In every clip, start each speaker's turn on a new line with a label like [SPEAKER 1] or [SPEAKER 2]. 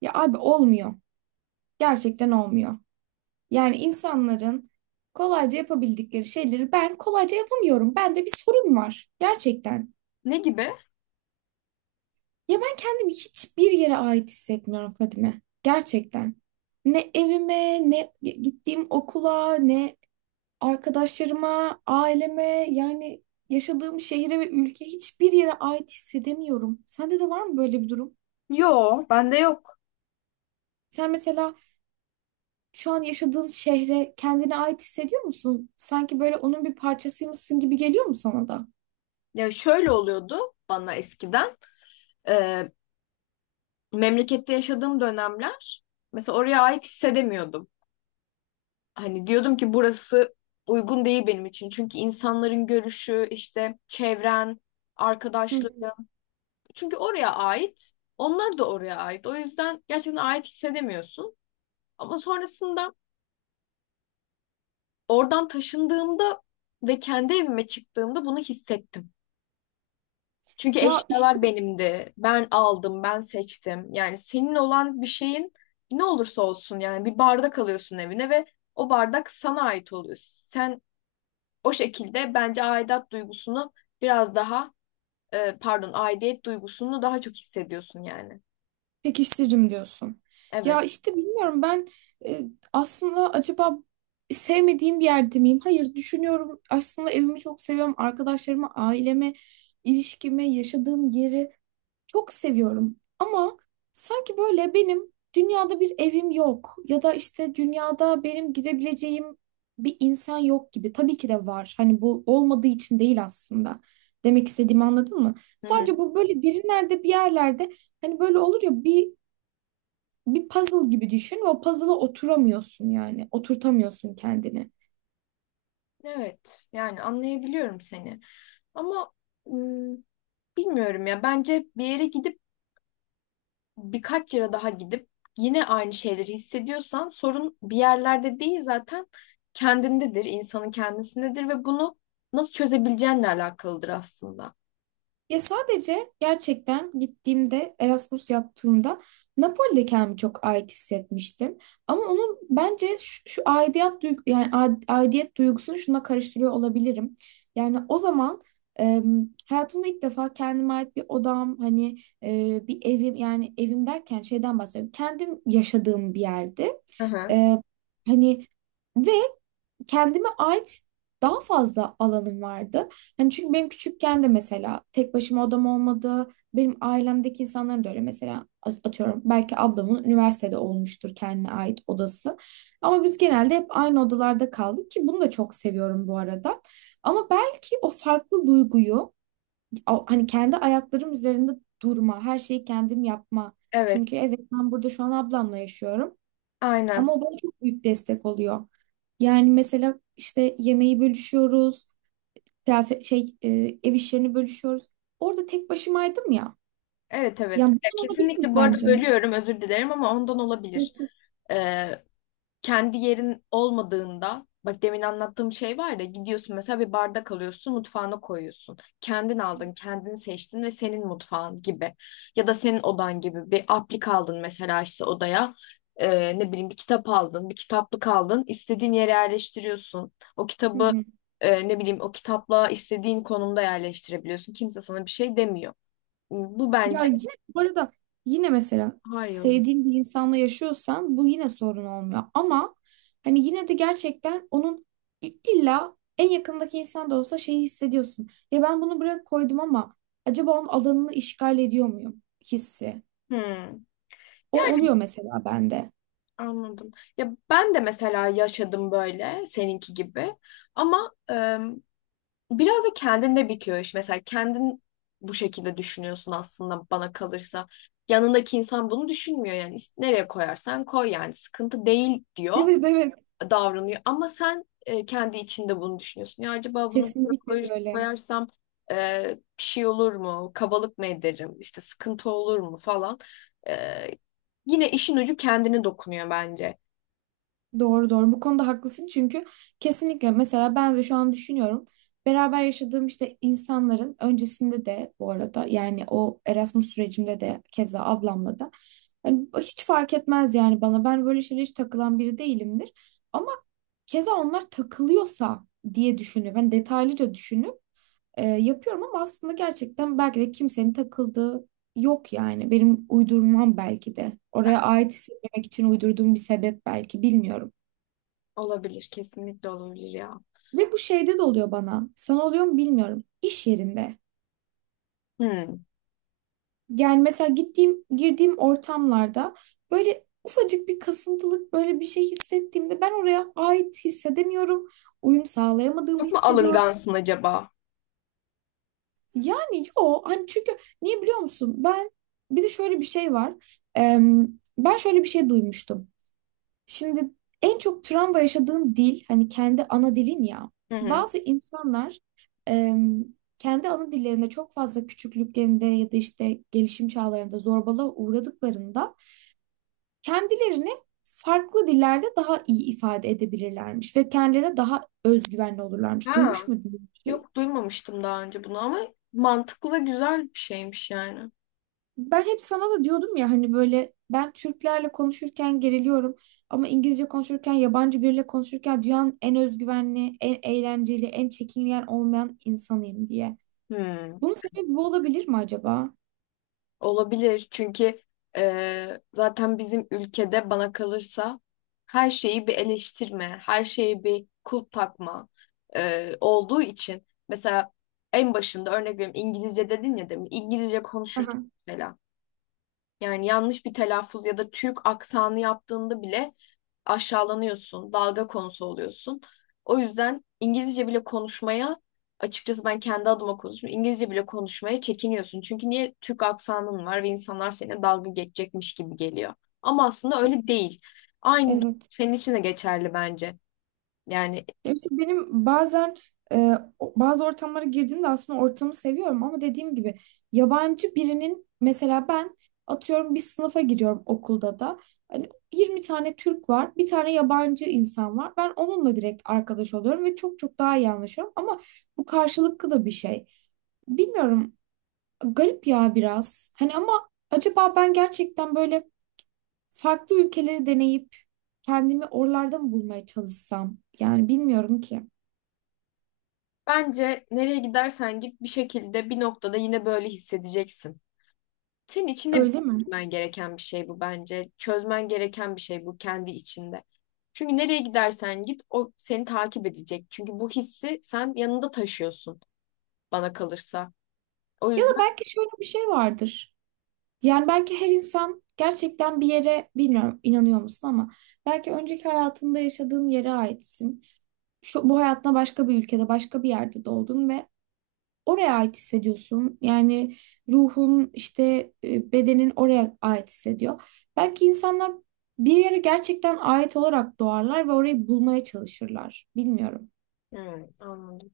[SPEAKER 1] Ya abi olmuyor. Gerçekten olmuyor. Yani insanların kolayca yapabildikleri şeyleri ben kolayca yapamıyorum. Bende bir sorun var. Gerçekten.
[SPEAKER 2] Ne gibi?
[SPEAKER 1] Ya ben kendimi hiçbir yere ait hissetmiyorum Fadime. Gerçekten. Ne evime, ne gittiğim okula, ne arkadaşlarıma, aileme, yani yaşadığım şehire ve ülke hiçbir yere ait hissedemiyorum. Sende de var mı böyle bir durum?
[SPEAKER 2] Yo, bende yok.
[SPEAKER 1] Sen mesela şu an yaşadığın şehre kendine ait hissediyor musun? Sanki böyle onun bir parçasıymışsın gibi geliyor mu sana da?
[SPEAKER 2] Ya şöyle oluyordu bana eskiden. Ee, memlekette yaşadığım dönemler mesela oraya ait hissedemiyordum. Hani diyordum ki burası uygun değil benim için. Çünkü insanların görüşü, işte çevren,
[SPEAKER 1] Hı hı.
[SPEAKER 2] arkadaşları. Çünkü oraya ait, onlar da oraya ait. O yüzden gerçekten ait hissedemiyorsun. Ama sonrasında oradan taşındığımda ve kendi evime çıktığımda bunu hissettim. Çünkü
[SPEAKER 1] Ya işte
[SPEAKER 2] eşyalar benimdi. Ben aldım, ben seçtim. Yani senin olan bir şeyin ne olursa olsun yani bir bardak alıyorsun evine ve o bardak sana ait oluyor. Sen o şekilde bence aidat duygusunu biraz daha pardon, aidiyet duygusunu daha çok hissediyorsun yani.
[SPEAKER 1] pekiştiririm diyorsun. Ya
[SPEAKER 2] Evet.
[SPEAKER 1] işte bilmiyorum ben, e, aslında acaba sevmediğim bir yerde miyim? Hayır düşünüyorum. Aslında evimi çok seviyorum. Arkadaşlarımı, ailemi, ilişkimi, yaşadığım yeri. Çok seviyorum ama sanki böyle benim dünyada bir evim yok ya da işte dünyada benim gidebileceğim bir insan yok gibi. Tabii ki de var. Hani bu olmadığı için değil aslında. Demek istediğimi anladın mı?
[SPEAKER 2] Hı hı.
[SPEAKER 1] Sadece bu böyle derinlerde bir yerlerde hani böyle olur ya bir puzzle gibi düşün ve o puzzle'a oturamıyorsun yani. Oturtamıyorsun kendini.
[SPEAKER 2] Evet. Yani anlayabiliyorum seni. Ama ım, bilmiyorum ya. Bence bir yere gidip birkaç yere daha gidip yine aynı şeyleri hissediyorsan sorun bir yerlerde değil zaten kendindedir, insanın kendisindedir ve bunu nasıl çözebileceğinle alakalıdır aslında.
[SPEAKER 1] Ya sadece gerçekten gittiğimde Erasmus yaptığımda Napoli'de kendimi çok ait hissetmiştim. Ama onun bence şu aidiyet duygu yani aidiyet duygusunu şuna karıştırıyor olabilirim. Yani o zaman, e, hayatımda ilk defa kendime ait bir odam hani, bir evim yani evim derken şeyden bahsediyorum. Kendim yaşadığım bir yerde.
[SPEAKER 2] Hı hı.
[SPEAKER 1] E, Hani ve kendime ait daha fazla alanım vardı. Hani çünkü benim küçükken de mesela tek başıma odam olmadı. Benim ailemdeki insanların da öyle mesela atıyorum belki ablamın üniversitede olmuştur kendine ait odası. Ama biz genelde hep aynı odalarda kaldık ki bunu da çok seviyorum bu arada. Ama belki o farklı duyguyu hani kendi ayaklarım üzerinde durma, her şeyi kendim yapma. Çünkü
[SPEAKER 2] Evet,
[SPEAKER 1] evet ben burada şu an ablamla yaşıyorum
[SPEAKER 2] aynen.
[SPEAKER 1] ama o bana çok büyük destek oluyor. Yani mesela işte yemeği bölüşüyoruz, kıyafet şey, ev işlerini bölüşüyoruz. Orada tek başımaydım ya.
[SPEAKER 2] Evet, evet.
[SPEAKER 1] Yani
[SPEAKER 2] Ya
[SPEAKER 1] bunun olabilir mi
[SPEAKER 2] kesinlikle, bu arada
[SPEAKER 1] sence?
[SPEAKER 2] bölüyorum, özür dilerim ama ondan olabilir.
[SPEAKER 1] Yok.
[SPEAKER 2] Ee, kendi yerin olmadığında, bak demin anlattığım şey var ya, gidiyorsun mesela bir bardak alıyorsun, mutfağına koyuyorsun. Kendin aldın, kendini seçtin ve senin mutfağın gibi. Ya da senin odan gibi bir aplik aldın mesela işte odaya. Ne bileyim, bir kitap aldın, bir kitaplık aldın, istediğin yere yerleştiriyorsun. O
[SPEAKER 1] Hı
[SPEAKER 2] kitabı,
[SPEAKER 1] hı.
[SPEAKER 2] ne bileyim, o kitapla istediğin konumda yerleştirebiliyorsun. Kimse sana bir şey demiyor. Bu
[SPEAKER 1] Ya
[SPEAKER 2] bence
[SPEAKER 1] yine bu arada yine mesela
[SPEAKER 2] hayır.
[SPEAKER 1] sevdiğin bir insanla yaşıyorsan bu yine sorun olmuyor. Ama hani yine de gerçekten onun illa en yakındaki insan da olsa şeyi hissediyorsun. Ya ben bunu buraya koydum ama acaba onun alanını işgal ediyor muyum hissi?
[SPEAKER 2] Hmm.
[SPEAKER 1] O oluyor mesela bende.
[SPEAKER 2] Anladım. Ya ben de mesela yaşadım böyle seninki gibi. Ama biraz da kendinde bitiyor iş. Mesela kendin bu şekilde düşünüyorsun aslında, bana kalırsa. Yanındaki insan bunu düşünmüyor yani. Nereye koyarsan koy yani, sıkıntı değil diyor,
[SPEAKER 1] Evet, evet,
[SPEAKER 2] davranıyor. Ama sen kendi içinde bunu düşünüyorsun. Ya acaba bunu buraya
[SPEAKER 1] kesinlikle böyle.
[SPEAKER 2] koyarsam bir şey olur mu? Kabalık mı ederim? İşte sıkıntı olur mu falan. E, yine işin ucu kendine dokunuyor bence.
[SPEAKER 1] Doğru, doğru, bu konuda haklısın çünkü kesinlikle mesela ben de şu an düşünüyorum. Beraber yaşadığım işte insanların öncesinde de bu arada yani o Erasmus sürecimde de keza ablamla da hani hiç fark etmez yani bana, ben böyle şeylere hiç takılan biri değilimdir. Ama keza onlar takılıyorsa diye düşünüp ben detaylıca düşünüp, yapıyorum ama aslında gerçekten belki de kimsenin takıldığı yok yani. Benim uydurmam belki de.
[SPEAKER 2] Bak,
[SPEAKER 1] Oraya ait hissetmemek için uydurduğum bir sebep belki, bilmiyorum.
[SPEAKER 2] olabilir, kesinlikle olabilir ya.
[SPEAKER 1] Ve bu şeyde de oluyor bana. Sana oluyor mu bilmiyorum. İş yerinde.
[SPEAKER 2] Hmm.
[SPEAKER 1] Yani mesela gittiğim, girdiğim ortamlarda böyle ufacık bir kasıntılık böyle bir şey hissettiğimde ben oraya ait hissedemiyorum. Uyum sağlayamadığımı
[SPEAKER 2] Çok mu
[SPEAKER 1] hissediyorum.
[SPEAKER 2] alıngansın acaba?
[SPEAKER 1] Yani yo, hani çünkü niye biliyor musun? Ben bir de şöyle bir şey var. Em, Ben şöyle bir şey duymuştum. Şimdi en çok travma yaşadığın dil hani kendi ana dilin ya.
[SPEAKER 2] Hı hı.
[SPEAKER 1] Bazı insanlar, em, kendi ana dillerinde çok fazla küçüklüklerinde ya da işte gelişim çağlarında zorbalığa uğradıklarında kendilerini farklı dillerde daha iyi ifade edebilirlermiş ve kendilerine daha özgüvenli olurlarmış.
[SPEAKER 2] Ha.
[SPEAKER 1] Duymuş muydun bu şeyi?
[SPEAKER 2] Yok, duymamıştım daha önce bunu ama mantıklı ve güzel bir şeymiş yani.
[SPEAKER 1] Ben hep sana da diyordum ya hani böyle ben Türklerle konuşurken geriliyorum ama İngilizce konuşurken yabancı biriyle konuşurken dünyanın en özgüvenli, en eğlenceli, en çekingen olmayan insanıyım diye.
[SPEAKER 2] Hmm,
[SPEAKER 1] Bunun sebebi bu olabilir mi acaba?
[SPEAKER 2] olabilir çünkü zaten bizim ülkede, bana kalırsa, her şeyi bir eleştirme, her şeyi bir kulp takma olduğu için. Mesela en başında örnek veriyorum, İngilizce dedin ya demin, İngilizce konuşurken
[SPEAKER 1] Aha.
[SPEAKER 2] mesela yani yanlış bir telaffuz ya da Türk aksanı yaptığında bile aşağılanıyorsun, dalga konusu oluyorsun. O yüzden İngilizce bile konuşmaya, açıkçası ben kendi adıma konuşuyorum, İngilizce bile konuşmaya çekiniyorsun. Çünkü niye, Türk aksanın var ve insanlar seninle dalga geçecekmiş gibi geliyor. Ama aslında öyle değil. Aynı
[SPEAKER 1] Evet.
[SPEAKER 2] senin için de geçerli bence. Yani
[SPEAKER 1] Ya işte benim bazen, e, bazı ortamlara girdiğimde aslında ortamı seviyorum ama dediğim gibi yabancı birinin mesela ben atıyorum bir sınıfa giriyorum okulda da. Hani 20 tane Türk var, bir tane yabancı insan var. Ben onunla direkt arkadaş oluyorum ve çok çok daha iyi anlaşıyorum ama bu karşılıklı da bir şey. Bilmiyorum, garip ya biraz. Hani ama acaba ben gerçekten böyle farklı ülkeleri deneyip kendimi oralarda mı bulmaya çalışsam? Yani bilmiyorum ki.
[SPEAKER 2] bence nereye gidersen git, bir şekilde bir noktada yine böyle hissedeceksin. Senin içinde
[SPEAKER 1] Öyle mi?
[SPEAKER 2] çözmen gereken bir şey bu bence. Çözmen gereken bir şey bu, kendi içinde. Çünkü nereye gidersen git, o seni takip edecek. Çünkü bu hissi sen yanında taşıyorsun, bana kalırsa. O
[SPEAKER 1] Ya da
[SPEAKER 2] yüzden.
[SPEAKER 1] belki şöyle bir şey vardır. Yani belki her insan gerçekten bir yere, bilmiyorum inanıyor musun ama belki önceki hayatında yaşadığın yere aitsin. Şu, bu hayatına başka bir ülkede, başka bir yerde doğdun ve oraya ait hissediyorsun. Yani ruhun işte, bedenin oraya ait hissediyor. Belki insanlar bir yere gerçekten ait olarak doğarlar ve orayı bulmaya çalışırlar. Bilmiyorum.
[SPEAKER 2] Hmm, anladım.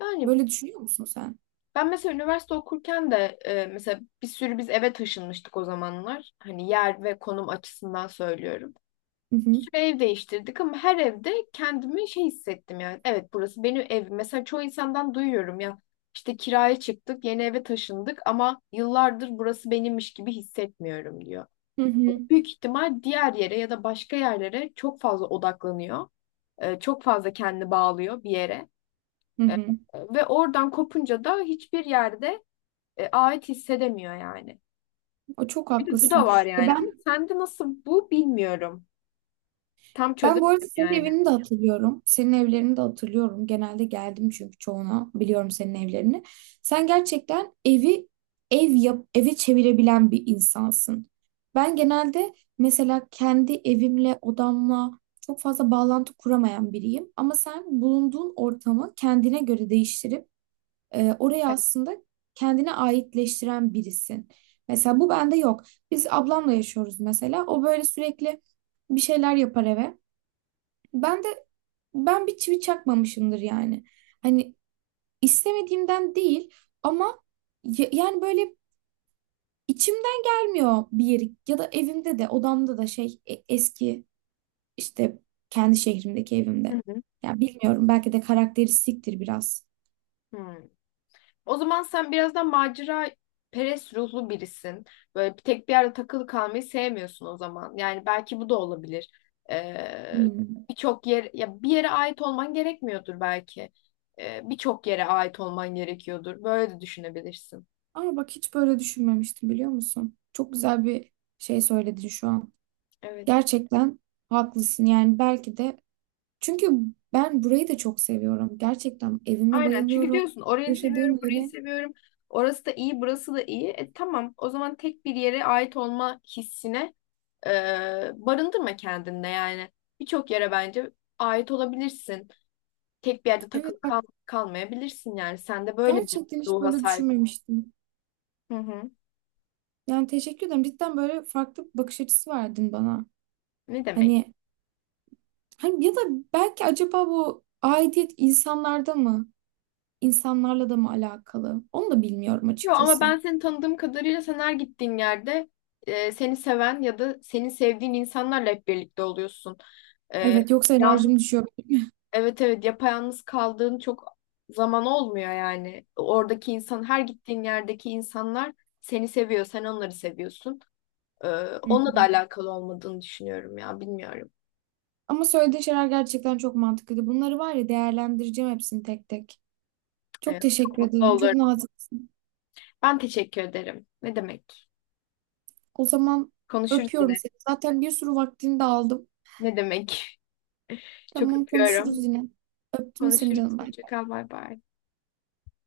[SPEAKER 2] Yani
[SPEAKER 1] Böyle düşünüyor musun sen?
[SPEAKER 2] ben mesela üniversite okurken de, mesela bir sürü biz eve taşınmıştık o zamanlar. Hani yer ve konum açısından söylüyorum.
[SPEAKER 1] Hı
[SPEAKER 2] Bir
[SPEAKER 1] hı.
[SPEAKER 2] sürü ev değiştirdik ama her evde kendimi şey hissettim yani. Evet, burası benim evim. Mesela çoğu insandan duyuyorum ya, işte kiraya çıktık, yeni eve taşındık ama yıllardır burası benimmiş gibi hissetmiyorum diyor.
[SPEAKER 1] Hı hı.
[SPEAKER 2] Büyük ihtimal diğer yere ya da başka yerlere çok fazla odaklanıyor. Çok fazla kendini bağlıyor bir yere.
[SPEAKER 1] Hı
[SPEAKER 2] Ee,
[SPEAKER 1] hı.
[SPEAKER 2] Ve oradan kopunca da hiçbir yerde ait hissedemiyor yani.
[SPEAKER 1] O, çok
[SPEAKER 2] Bir de bu da
[SPEAKER 1] haklısın.
[SPEAKER 2] var
[SPEAKER 1] E
[SPEAKER 2] yani. Ama
[SPEAKER 1] ben
[SPEAKER 2] sende nasıl bu, bilmiyorum. Tam
[SPEAKER 1] Ben bu arada
[SPEAKER 2] çözemedim
[SPEAKER 1] senin
[SPEAKER 2] yani.
[SPEAKER 1] evini de hatırlıyorum. Senin evlerini de hatırlıyorum. Genelde geldim çünkü çoğuna. Biliyorum senin evlerini. Sen gerçekten evi ev yap, eve çevirebilen bir insansın. Ben genelde mesela kendi evimle, odamla çok fazla bağlantı kuramayan biriyim. Ama sen bulunduğun ortamı kendine göre değiştirip, oraya aslında kendine aitleştiren birisin. Mesela bu bende yok. Biz ablamla yaşıyoruz mesela. O böyle sürekli bir şeyler yapar eve. Ben de ben bir çivi çakmamışımdır yani. Hani istemediğimden değil ama, yani böyle içimden gelmiyor bir yeri ya da evimde de odamda da şey, eski işte kendi şehrimdeki
[SPEAKER 2] Hı
[SPEAKER 1] evimde.
[SPEAKER 2] hı.
[SPEAKER 1] Ya bilmiyorum belki de karakteristiktir biraz.
[SPEAKER 2] Hı. O zaman sen biraz da macera perest ruhlu birisin. Böyle bir tek bir yerde takılı kalmayı sevmiyorsun o zaman. Yani belki bu da olabilir. Ee,
[SPEAKER 1] Hmm.
[SPEAKER 2] birçok yer, ya bir yere ait olman gerekmiyordur belki. Birçok yere ait olman gerekiyordur. Böyle de düşünebilirsin.
[SPEAKER 1] Aa bak, hiç böyle düşünmemiştim biliyor musun? Çok güzel bir şey söyledin şu an.
[SPEAKER 2] Evet.
[SPEAKER 1] Gerçekten haklısın yani belki de, çünkü ben burayı da çok seviyorum. Gerçekten evime
[SPEAKER 2] Aynen. Çünkü
[SPEAKER 1] bayılıyorum.
[SPEAKER 2] diyorsun orayı
[SPEAKER 1] Yaşadığım
[SPEAKER 2] seviyorum, burayı
[SPEAKER 1] yere.
[SPEAKER 2] seviyorum. Orası da iyi, burası da iyi. E, tamam. O zaman tek bir yere ait olma hissine e, barındırma kendinde yani. Birçok yere bence ait olabilirsin. Tek bir yerde takılı
[SPEAKER 1] Evet bak,
[SPEAKER 2] kalmayabilirsin yani. Sen de böyle bir
[SPEAKER 1] gerçekten hiç
[SPEAKER 2] ruha
[SPEAKER 1] böyle
[SPEAKER 2] sahip.
[SPEAKER 1] düşünmemiştim.
[SPEAKER 2] Hı hı.
[SPEAKER 1] Yani teşekkür ederim. Cidden böyle farklı bir bakış açısı verdin bana.
[SPEAKER 2] Ne demek?
[SPEAKER 1] Hani, hani ya da belki acaba bu aidiyet insanlarda mı? İnsanlarla da mı alakalı? Onu da bilmiyorum
[SPEAKER 2] Yo, ama
[SPEAKER 1] açıkçası.
[SPEAKER 2] ben seni tanıdığım kadarıyla, sen her gittiğin yerde seni seven ya da seni sevdiğin insanlarla hep birlikte oluyorsun. E,
[SPEAKER 1] Evet, yoksa
[SPEAKER 2] yan,
[SPEAKER 1] enerjim düşüyor benim.
[SPEAKER 2] evet, evet, yapayalnız kaldığın çok zaman olmuyor yani. Oradaki insan, her gittiğin yerdeki insanlar seni seviyor. Sen onları seviyorsun. E,
[SPEAKER 1] Hı
[SPEAKER 2] onunla da
[SPEAKER 1] hı.
[SPEAKER 2] alakalı olmadığını düşünüyorum ya, bilmiyorum.
[SPEAKER 1] Ama söylediğin şeyler gerçekten çok mantıklıydı. Bunları var ya değerlendireceğim hepsini tek tek. Çok
[SPEAKER 2] Evet, çok
[SPEAKER 1] teşekkür
[SPEAKER 2] mutlu
[SPEAKER 1] ederim. Çok
[SPEAKER 2] olurum.
[SPEAKER 1] naziksin.
[SPEAKER 2] Ben teşekkür ederim. Ne demek?
[SPEAKER 1] O zaman
[SPEAKER 2] Konuşuruz
[SPEAKER 1] öpüyorum
[SPEAKER 2] yine.
[SPEAKER 1] seni. Zaten bir sürü vaktini de aldım.
[SPEAKER 2] Ne demek? Çok
[SPEAKER 1] Tamam, konuşuruz
[SPEAKER 2] öpüyorum.
[SPEAKER 1] yine. Öptüm seni
[SPEAKER 2] Konuşuruz.
[SPEAKER 1] canım. Bay.
[SPEAKER 2] Hoşça kal. Bay bay.